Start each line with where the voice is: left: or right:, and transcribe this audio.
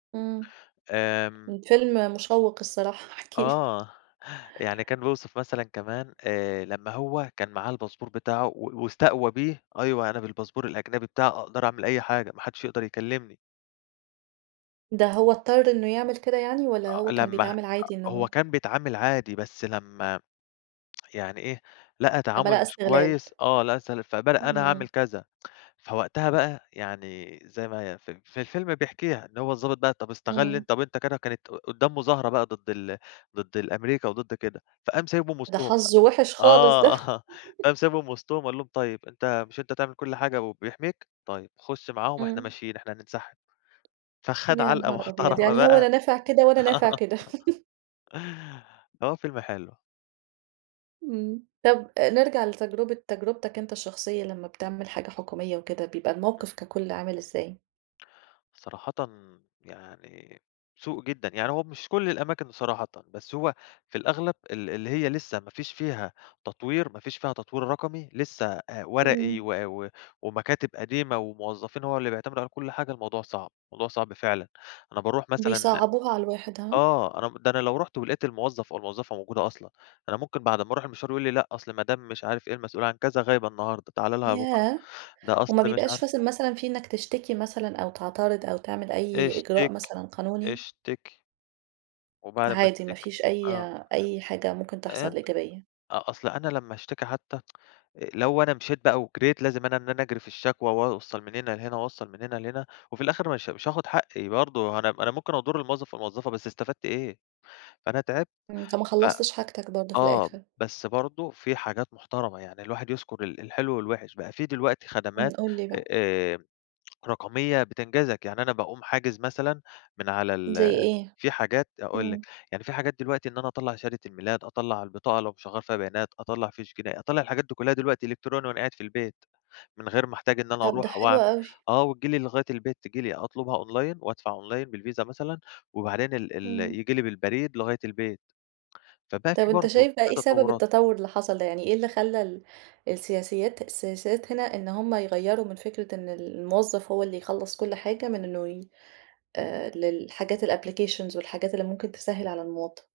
right: إمم،
left: آمم
right: الفيلم مشوّق الصراحة، احكِ لي
left: آه، يعني كان بيوصف مثلًا كمان آآ لمّا هو كان معاه الباسبور بتاعه، و واستقوى بيه، أيوه، أنا بالباسبور الأجنبي بتاعي أقدر أعمل أي حاجة، ما حدّش يقدر يكلّمني.
right: ده هو اضطر إنه يعمل كده يعني؟ والّا
left: أ
right: هو كان
left: لمّا أ
right: بيتعامل عادي
left: هو
right: إنه
left: كان بيتعامل عادي، بس لمّا يعني إيه، لقى
right: لمّا لقى
left: تعامل مش
right: استغلال.
left: كويس آه، لقى استغلال فبدأ أنا هاعمل
right: إمم.
left: كذا. فوقتها بَقى، يعني زي ما هي ف في الفيلم بيحكيها، إن هو الضابط بَقى، طَب استغل
right: إمم.
left: أنت طَب أنت كده كانت قُدّام مظاهرة بَقى ضد ال ضد ال أمريكا وضد كده. فقام سايبهم
right: ده
left: وسطهم بَقى
right: حظه وِحِش خالص، ده
left: آه، قام سايبهم وسطهم وقال لهم طيب أنت مش أنت تعمل كل حاجة وبيحميك؟ طيّب خُش معاهم، إحنا
right: إمم.
left: ماشيين، إحنا هننسحب. فخَد
right: يا
left: علقة
right: نهار أبيض!
left: محترمة
right: يعني هو
left: بَقى.
right: لا نافع كده
left: آه
right: ولا نافع كده.
left: هو فيلم حلو.
right: إمم. طَب آآ نِرجَع لتجربة تجربتك أنت الشخصية لمّا بتعمل حاجة حكومية وكده، بيبقى
left: امم.
right: الموقف ككل عامل ازاي؟
left: صراحةً يعني سوء جدًا، يعني هو مش كل الأماكن صراحةً، بس هو في الأغلب ال اللي هي لسه ما فيش فيها تطوير، ما فيش فيها تطوير رقمي، لسه آآ ورقي
right: إمم.
left: و و ومكاتب قديمة وموظفين، هو اللي بيعتمد عليهم كل حاجة، الموضوع صعب، الموضوع صعب فعلًا. أنا باروح مثلًا ل
right: بيصعبوها على الواحد، ها؟
left: آه، ده أنا م ده أنا لو رُحت ولقيت الموظف أو الموظفة موجودة أصلًا، أنا ممكن بعد ما أروح المشوار يقول لي لأ، أصل مدام مش عارف إيه المسئولة عن كذا غايبة النهارده، تعالَ لها بُكره،
right: ياه!
left: ده أصل
right: وما
left: مش
right: بيبقاش
left: عارف
right: فثل مثلًا في إنّك تشتكي مثلًا، أو تعترض، أو تعمل أي إجراء
left: اشتكي،
right: مثلًا قانوني؟
left: اشتكي. وبعد أمّا
right: عادي ما
left: تشتكي؟
right: فيش أي
left: آه.
right: أي حاجة ممكن تحصل
left: [unintelligible]
right: إيجابية.
left: آه أصل أنا لمّا أشتكي حتى، لو أنا مشيت بَقى وجريت، لازم أنا إن أنا أجري في الشكوى، وأوصل من هنا لهنا، وأوصل من هنا لهنا، وفي الآخر مش مش هاخد حقي برضه، أنا أنا ممكن أضُرّ الموظف أو الموظفة، بس إستفدت إيه؟ فأنا تعبت،
right: امم. فما
left: ف
right: خلّصتش حاجتك برضه في
left: آه،
right: الآخر.
left: بس برضه في حاجات محترمة، يعني الواحد يذكر ال الحلو والوحش. بَقى في دلوقتي
right: إمم،
left: خدمات
right: قُل لي بَقى.
left: آآ رقمية بتنجزك، يعني أنا باقوم حاجز مثلًا من على
right: زي
left: ال
right: إيه؟
left: في حاجات أقول
right: إمم.
left: لِك، يعني في حاجات دلوقتي إن أنا أطلَّع شهادة الميلاد، أطلَّع البطاقة لو مش هاغيَّر فيها بيانات، أطلَّع فيش جنائي، أطلَّع الحاجات دي كلها دلوقتي إلكتروني وأنا قاعد في البيت، من غير ما أحتاج إن أنا
right: طَب، ده
left: أروح
right: حلو
left: وأعمل
right: أوي.
left: آه، وتيجي لي لغاية البيت، تيجي لي أطلبها online وأدفع online بالvisa مثلًا، وبعدين ال ال
right: إمم.
left: ييجي لي بالبريد لغاية البيت. فبَقى في
right: طَب أنت
left: برضه
right: شايف بَقى
left: في
right: إيه سبب
left: تطورات.
right: التطور اللي حصل ده؟ يعني إيه اللي خلّى ال السياسيات السياسات هنا إن هُم يغيّروا من فكرة إن ال الموظف هو اللي يخلّص كل حاجة من إنه ي آآ للحاجات الapplications والحاجات اللي ممكن تسهِّل على المواطن؟